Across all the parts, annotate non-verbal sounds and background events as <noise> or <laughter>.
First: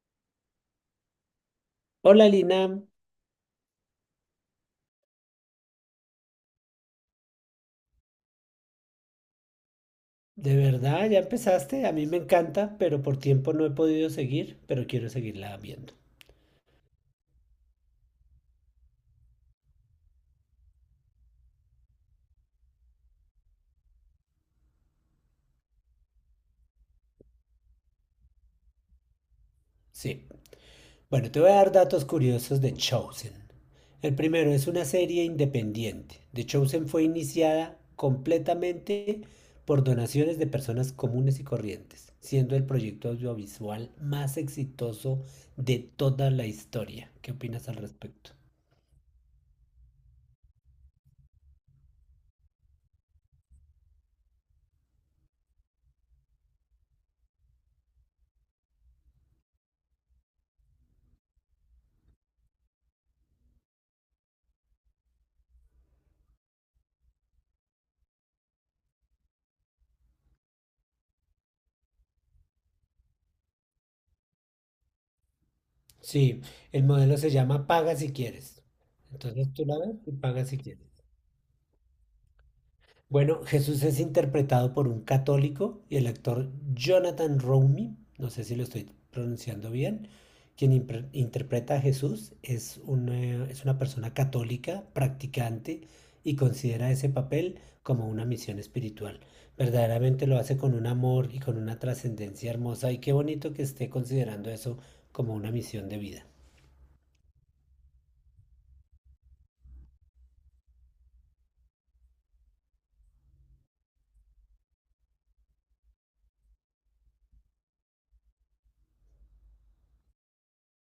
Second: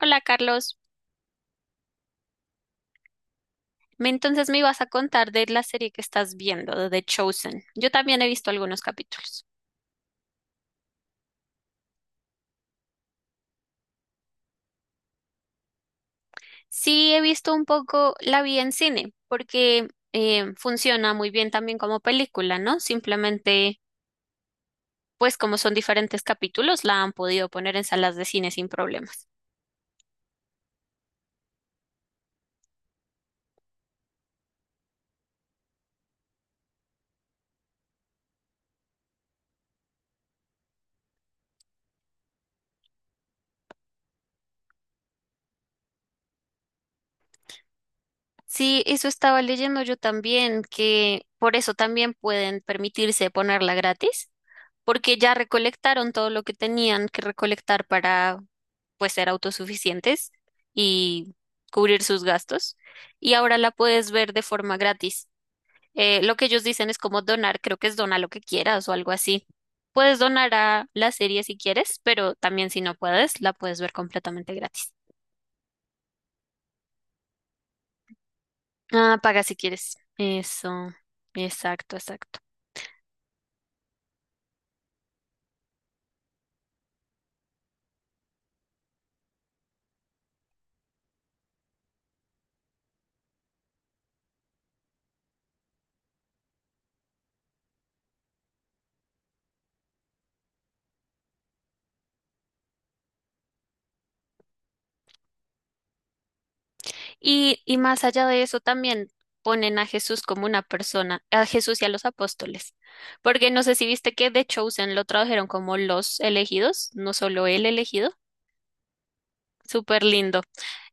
Hola Carlos. Hola Lina, Entonces me ibas a contar de la serie que estás viendo, de The Chosen. Yo también he visto algunos capítulos. de verdad ya empezaste, a mí me encanta, pero por tiempo no he podido seguir, pero quiero seguirla viendo. Sí, he visto un poco, la vi en cine, porque funciona muy bien también como película, ¿no? Simplemente, pues como son diferentes capítulos, la han podido poner en salas de cine sin problemas. Sí. Bueno, te voy a dar datos curiosos de Chosen. El primero es una serie independiente. The Chosen fue iniciada completamente por donaciones de personas comunes y corrientes, siendo el proyecto audiovisual más exitoso de toda la historia. ¿Qué opinas al respecto? Sí, eso estaba leyendo yo también, que por eso también pueden permitirse ponerla gratis, porque ya recolectaron todo lo que tenían que recolectar para pues ser autosuficientes y cubrir sus gastos. Y ahora la puedes ver de forma gratis. Lo que ellos dicen es como donar, creo que es dona lo que quieras o algo así. Puedes donar a la serie si quieres, pero también si no puedes, la puedes ver completamente gratis. Sí, el modelo se llama Paga si quieres. Ah, paga Entonces si tú la quieres. ves y pagas si Eso, quieres. exacto, exacto. Bueno, Jesús es interpretado por un católico y el actor Jonathan Romy, no sé si lo estoy pronunciando bien, quien interpreta a Jesús es una persona católica, practicante y considera ese papel como una misión espiritual. Verdaderamente lo hace con un amor y con una trascendencia hermosa y qué bonito que esté considerando eso como una misión de vida. Y más allá de eso, también ponen a Jesús como una persona, a Jesús y a los apóstoles. Porque no sé si viste que The Chosen lo tradujeron como los elegidos, no solo el elegido. Súper lindo.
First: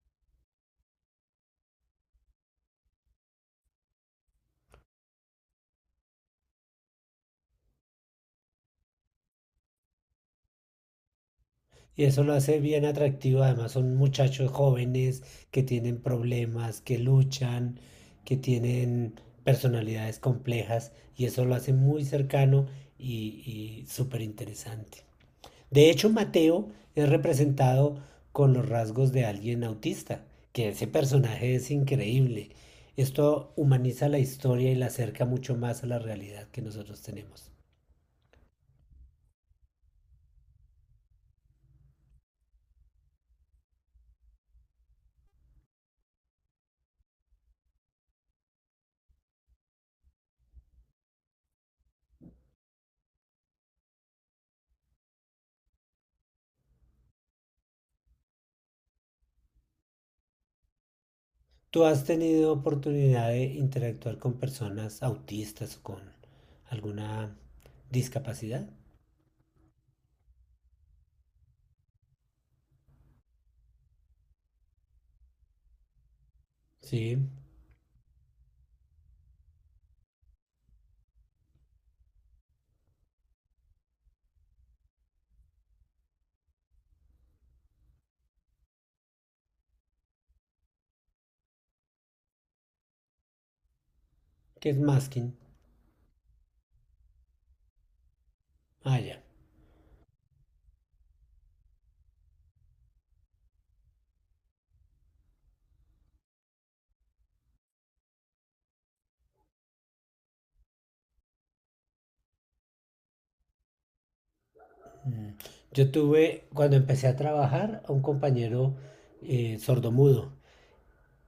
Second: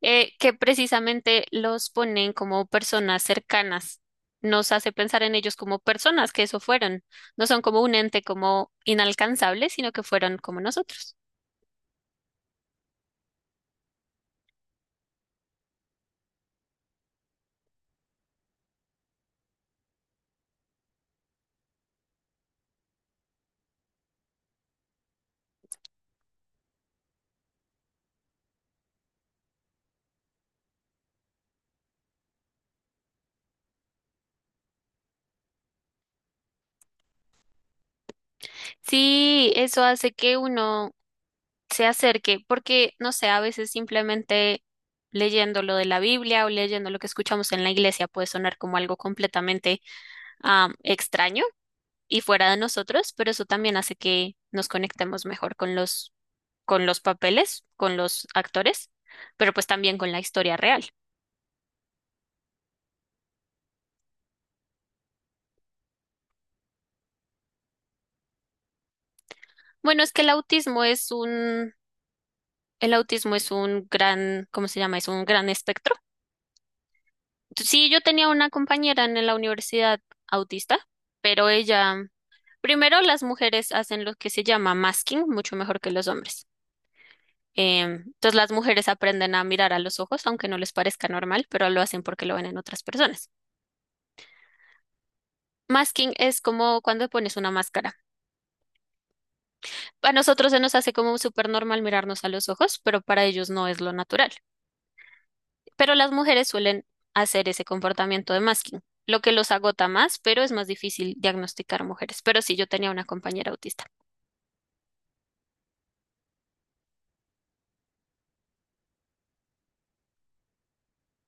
Que precisamente los ponen como personas cercanas. Nos hace pensar en ellos como personas que eso fueron. No son como un ente como inalcanzable, sino que fueron como nosotros. Y eso lo hace bien atractivo. Además, son muchachos jóvenes que tienen problemas, que luchan, que tienen personalidades complejas. Y eso lo hace muy cercano y súper interesante. De hecho, Mateo es representado con los rasgos de alguien autista, que ese personaje es increíble. Esto humaniza la historia y la acerca mucho más a la realidad que nosotros tenemos. Sí, eso hace que uno se acerque, porque no sé, a veces simplemente leyendo lo de la Biblia o leyendo lo que escuchamos en la iglesia puede sonar como algo completamente extraño y fuera de nosotros, pero eso también hace que nos conectemos mejor con con los papeles, con los actores, pero pues también con la historia real. ¿Tú has tenido oportunidad de interactuar con personas autistas o con alguna discapacidad? Bueno, es que el autismo es un gran, ¿cómo se llama? Es un gran espectro. Sí, Sí, yo tenía una compañera en la universidad autista, pero ella, primero las mujeres hacen lo que se llama masking mucho mejor que los hombres. Entonces las mujeres aprenden a mirar a los ojos, aunque no les parezca normal, pero lo hacen porque lo ven en otras personas. ¿qué es masking? Masking es como cuando pones una máscara. Ah, ya. A nosotros se nos hace como súper normal mirarnos a los ojos, pero para ellos no es lo natural. Pero las mujeres suelen hacer ese comportamiento de masking, lo que los agota más, pero es más difícil diagnosticar mujeres. Pero sí, yo tenía una compañera autista. Mm. Yo tuve, cuando empecé a trabajar, a un compañero sordomudo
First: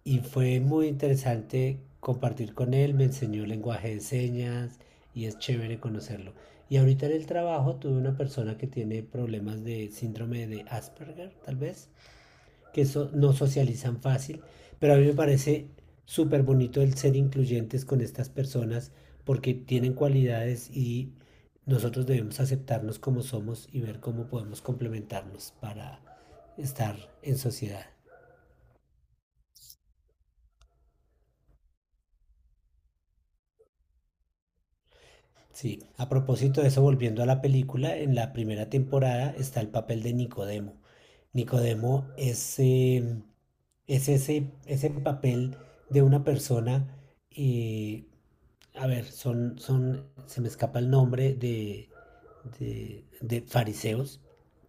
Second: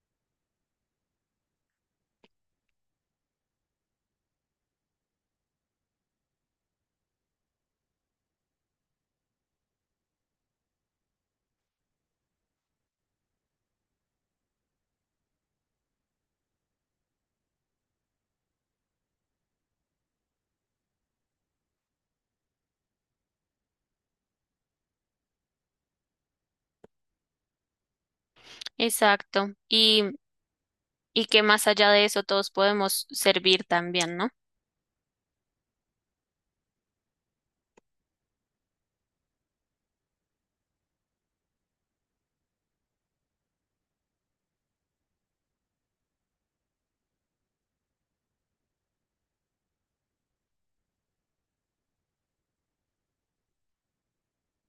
y fue muy interesante compartir con él, me enseñó lenguaje de señas y es chévere conocerlo. Y ahorita en el trabajo tuve una persona que tiene problemas de síndrome de Asperger, tal vez, que no socializan fácil, pero a mí me parece súper bonito el ser incluyentes con estas personas porque tienen cualidades y nosotros debemos aceptarnos como somos y ver cómo podemos complementarnos para estar en sociedad. Exacto. Y que más allá de eso todos podemos servir también, ¿no? Sí, a propósito de eso, volviendo a la película, en la primera temporada está el papel de Nicodemo. Nicodemo es ese papel de una persona, eh, a ver, se me escapa el nombre de, de fariseos,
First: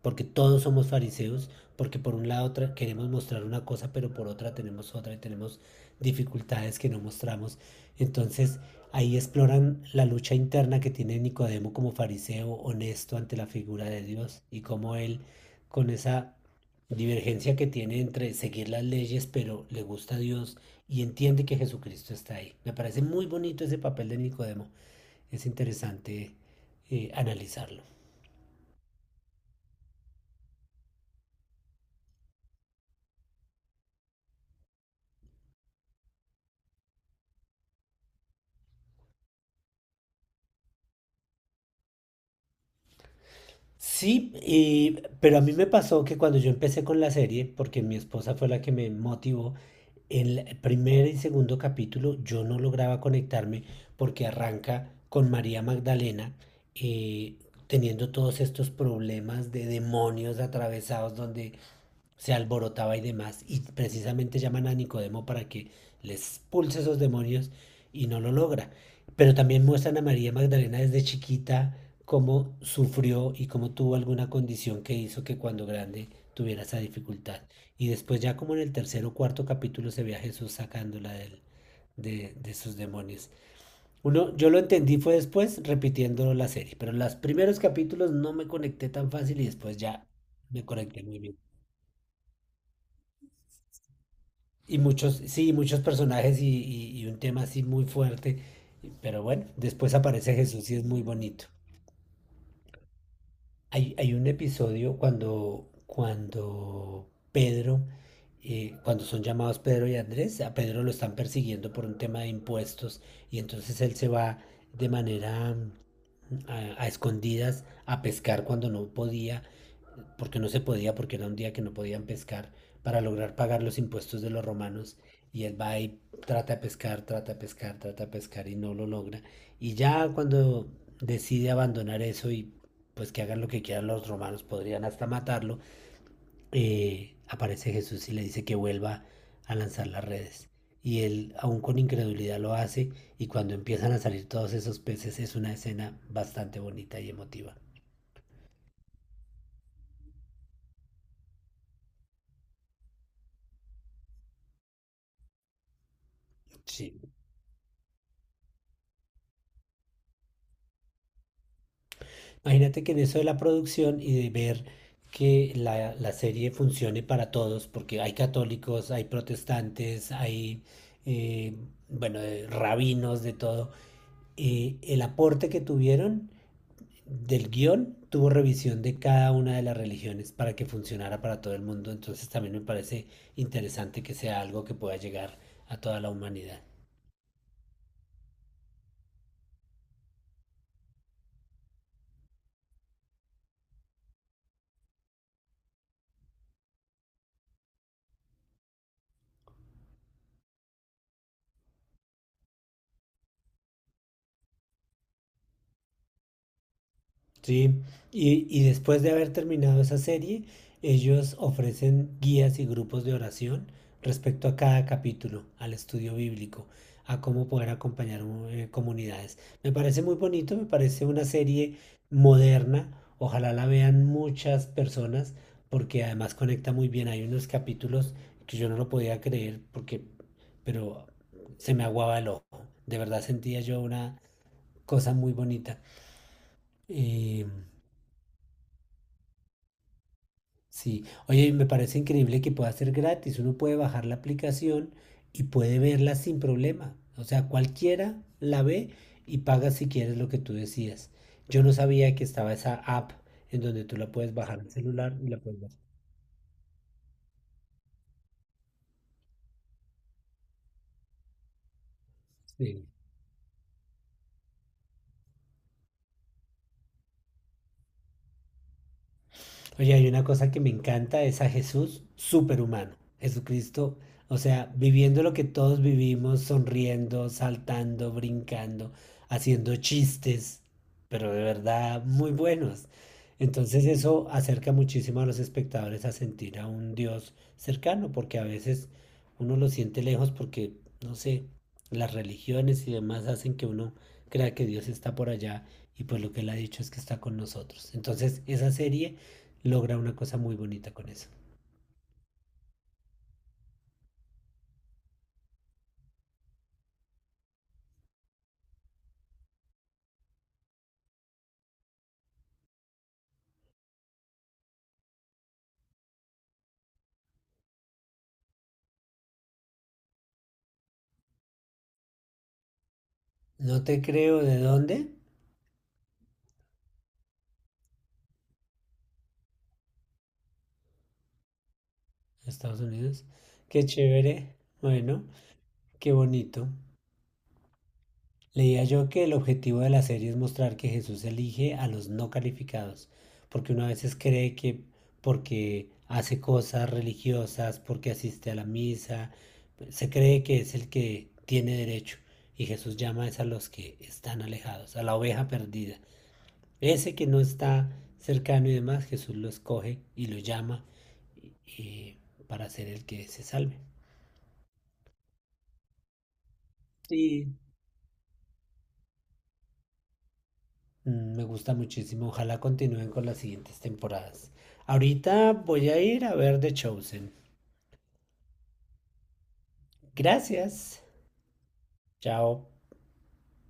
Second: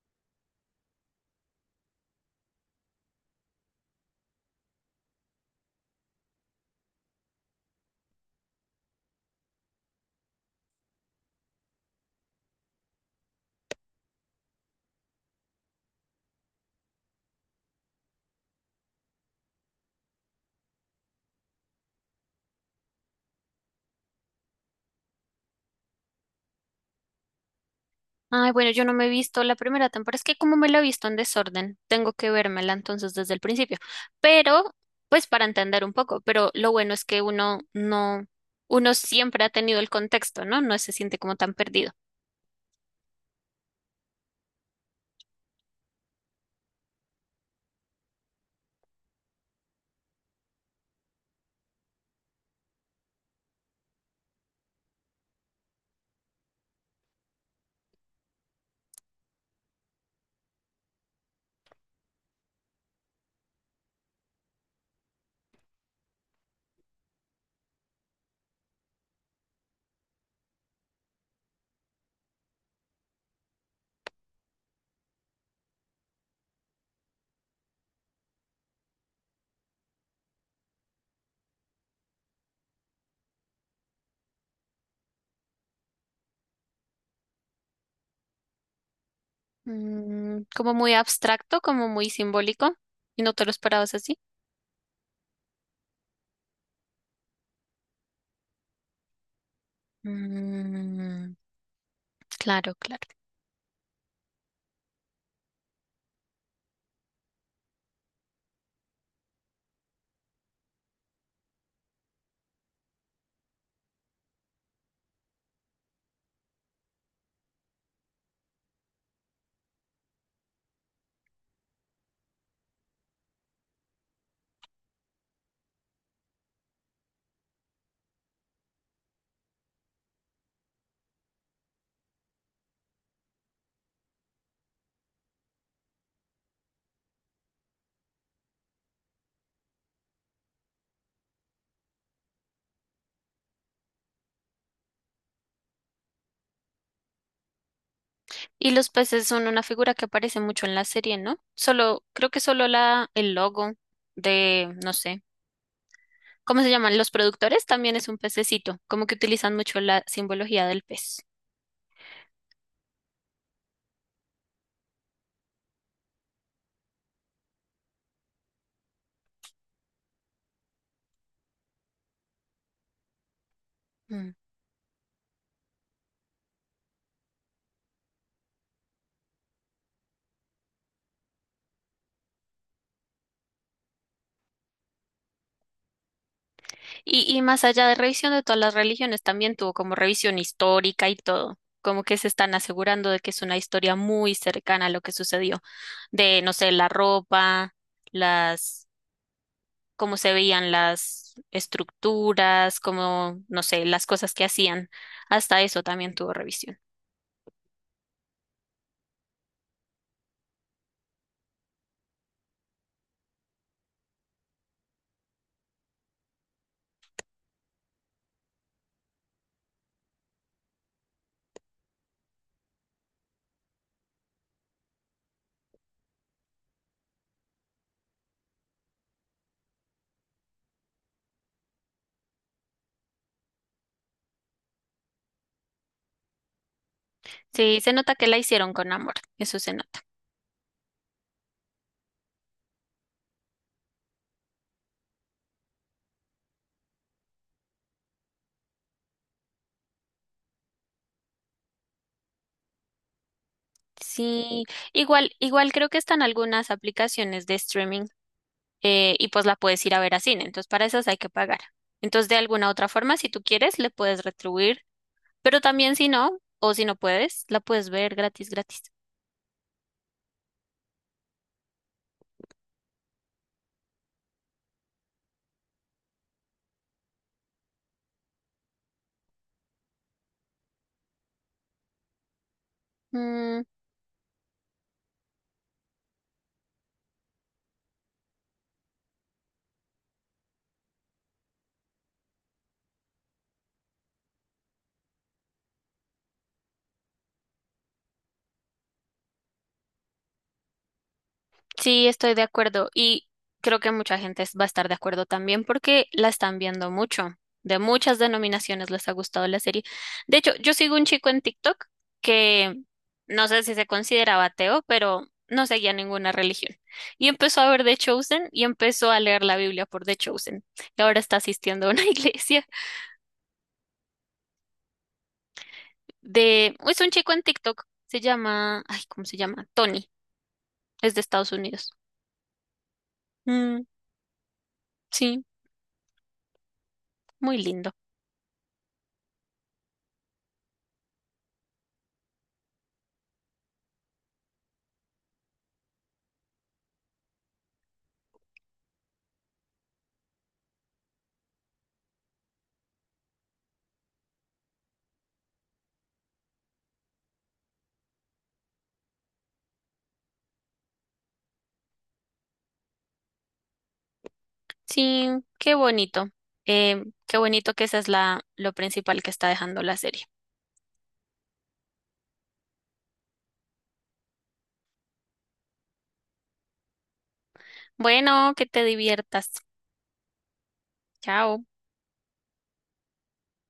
porque todos somos fariseos, porque por un lado queremos mostrar una cosa, pero por otra tenemos otra y tenemos dificultades que no mostramos. Entonces ahí exploran la lucha interna que tiene Nicodemo como fariseo honesto ante la figura de Dios y cómo él con esa divergencia que tiene entre seguir las leyes, pero le gusta a Dios y entiende que Jesucristo está ahí. Me parece muy bonito ese papel de Nicodemo. Es interesante analizarlo. Ay, bueno, yo no me he visto la primera temporada. Es que como me la he visto en desorden, tengo que vérmela entonces desde el principio. Pero, pues para entender un poco, pero lo bueno es que uno no, uno siempre ha tenido el contexto, ¿no? No se siente como tan perdido. Sí, pero a mí me pasó que cuando yo empecé con la serie, porque mi esposa fue la que me motivó, en el primer y segundo capítulo yo no lograba conectarme porque arranca con María Magdalena eh, teniendo todos estos problemas de demonios atravesados donde se alborotaba y demás, y precisamente llaman a Nicodemo para que les expulse esos demonios y no lo logra. Pero también muestran a María Magdalena desde chiquita cómo sufrió y cómo tuvo alguna condición que hizo que cuando grande tuviera esa dificultad. Y después ya como en el tercer o cuarto capítulo se ve a Jesús sacándola del, de sus demonios. Uno, yo lo entendí fue después repitiendo la serie, pero en los primeros capítulos no me conecté tan fácil y después ya Mm, me como muy conecté muy bien. abstracto, como muy simbólico, y no te lo esperabas así. Y muchos, sí, muchos personajes y un tema así muy fuerte. Pero bueno, después aparece Jesús y es muy Mm, bonito. claro, claro. Hay un episodio cuando, cuando Pedro, cuando son llamados Pedro y Andrés, a Pedro lo están persiguiendo por un tema de impuestos y entonces él se va de manera a, escondidas a pescar cuando no podía porque no se podía, porque era un día que no podían pescar, para lograr pagar los impuestos de los romanos. Y él va y trata de pescar, trata de pescar, trata de pescar y no lo logra. Y ya cuando decide abandonar eso y pues que hagan lo que quieran los romanos, podrían hasta matarlo, aparece Jesús y le dice que vuelva a lanzar las redes. Y él, aún con incredulidad, lo hace y cuando empiezan a salir todos esos peces es una escena bastante bonita y emotiva. Y los peces son una figura que aparece mucho en la serie, ¿no? Solo, creo que solo el logo de, no sé, ¿cómo se Sí, llaman? Los productores también es un pececito, como que utilizan mucho la simbología del pez. imagínate que en eso de la producción y de ver que la serie funcione para todos, porque hay católicos, hay protestantes, hay, eh, bueno, rabinos, de todo, el aporte que tuvieron del guión tuvo revisión de cada una de las religiones para que funcionara para todo el mundo, entonces también me parece interesante que sea algo que pueda llegar a toda la humanidad. Y más allá de revisión de todas las religiones, también tuvo como revisión histórica y todo, como que se están asegurando de que es una historia muy cercana a lo que sucedió, de, no sé, la ropa, las, cómo se veían las estructuras, cómo, no sé, las cosas que hacían, hasta eso también tuvo revisión. Sí, y después de haber terminado esa serie, ellos ofrecen guías y grupos de oración respecto a cada capítulo, al estudio bíblico, a cómo poder acompañar comunidades. Me parece muy bonito, me parece una serie moderna, ojalá la vean muchas personas, porque además conecta muy bien. Hay unos capítulos que yo no lo podía creer, porque, pero se me aguaba el ojo. De verdad sentía yo una cosa muy bonita. Eh, Sí, se nota que la hicieron con amor, eso se nota. Sí, oye, me parece increíble que pueda ser gratis. Uno puede bajar la aplicación y puede verla sin problema. O sea, cualquiera la ve y paga si quieres lo que tú decías. Yo no sabía que estaba esa app en donde tú la puedes bajar Sí, al celular y igual, la puedes ver. igual creo que están algunas aplicaciones de streaming y pues la puedes ir a ver a cine. Entonces, para esas hay que pagar. Entonces, de alguna Sí. otra forma, si tú quieres, le puedes retribuir, pero también si no, o si no puedes, la puedes ver gratis, gratis. Oye, hay una cosa que me encanta, es a Jesús superhumano, Jesucristo, o sea, viviendo lo que todos vivimos, sonriendo, saltando, brincando, haciendo chistes, pero de verdad muy buenos. Mm. Entonces eso acerca muchísimo a los espectadores a sentir a un Dios cercano, porque a veces uno lo siente lejos porque, no sé, las religiones y demás hacen que uno crea que Dios está por allá y pues lo que él ha dicho es que está con nosotros. Entonces esa serie logra una cosa muy bonita con eso. Sí, estoy de acuerdo y creo que mucha gente va a estar de acuerdo también porque la están viendo mucho. De muchas denominaciones les ha gustado la serie. De hecho, yo sigo un chico en TikTok que no sé si se consideraba ateo, pero no seguía ninguna religión. Y empezó a ver The Chosen y empezó a leer la Biblia por The Chosen. Y ahora está asistiendo a una <laughs> iglesia No te creo de dónde. de... Es un chico en TikTok. Se llama... Ay, ¿cómo se llama? Tony. Es de Estados Unidos. Estados Unidos. Mm, Qué chévere. Bueno, sí, qué bonito. muy lindo. Leía yo que el objetivo de la serie es mostrar que Jesús elige a los no calificados, porque uno a veces cree que porque hace cosas religiosas, porque asiste a la misa, se cree que es el que tiene derecho. Y Jesús llama es a los que están alejados, a la oveja perdida. Ese que no está cercano y demás, Jesús lo escoge y lo llama eh, para ser el que se salve. Sí, qué bonito. Qué Y bonito que esa es lo principal que está dejando la serie. mm, me gusta muchísimo. Ojalá continúen con las siguientes temporadas. Ahorita voy a ir a ver The Chosen. Bueno, que te diviertas. Gracias. Chao. Chao.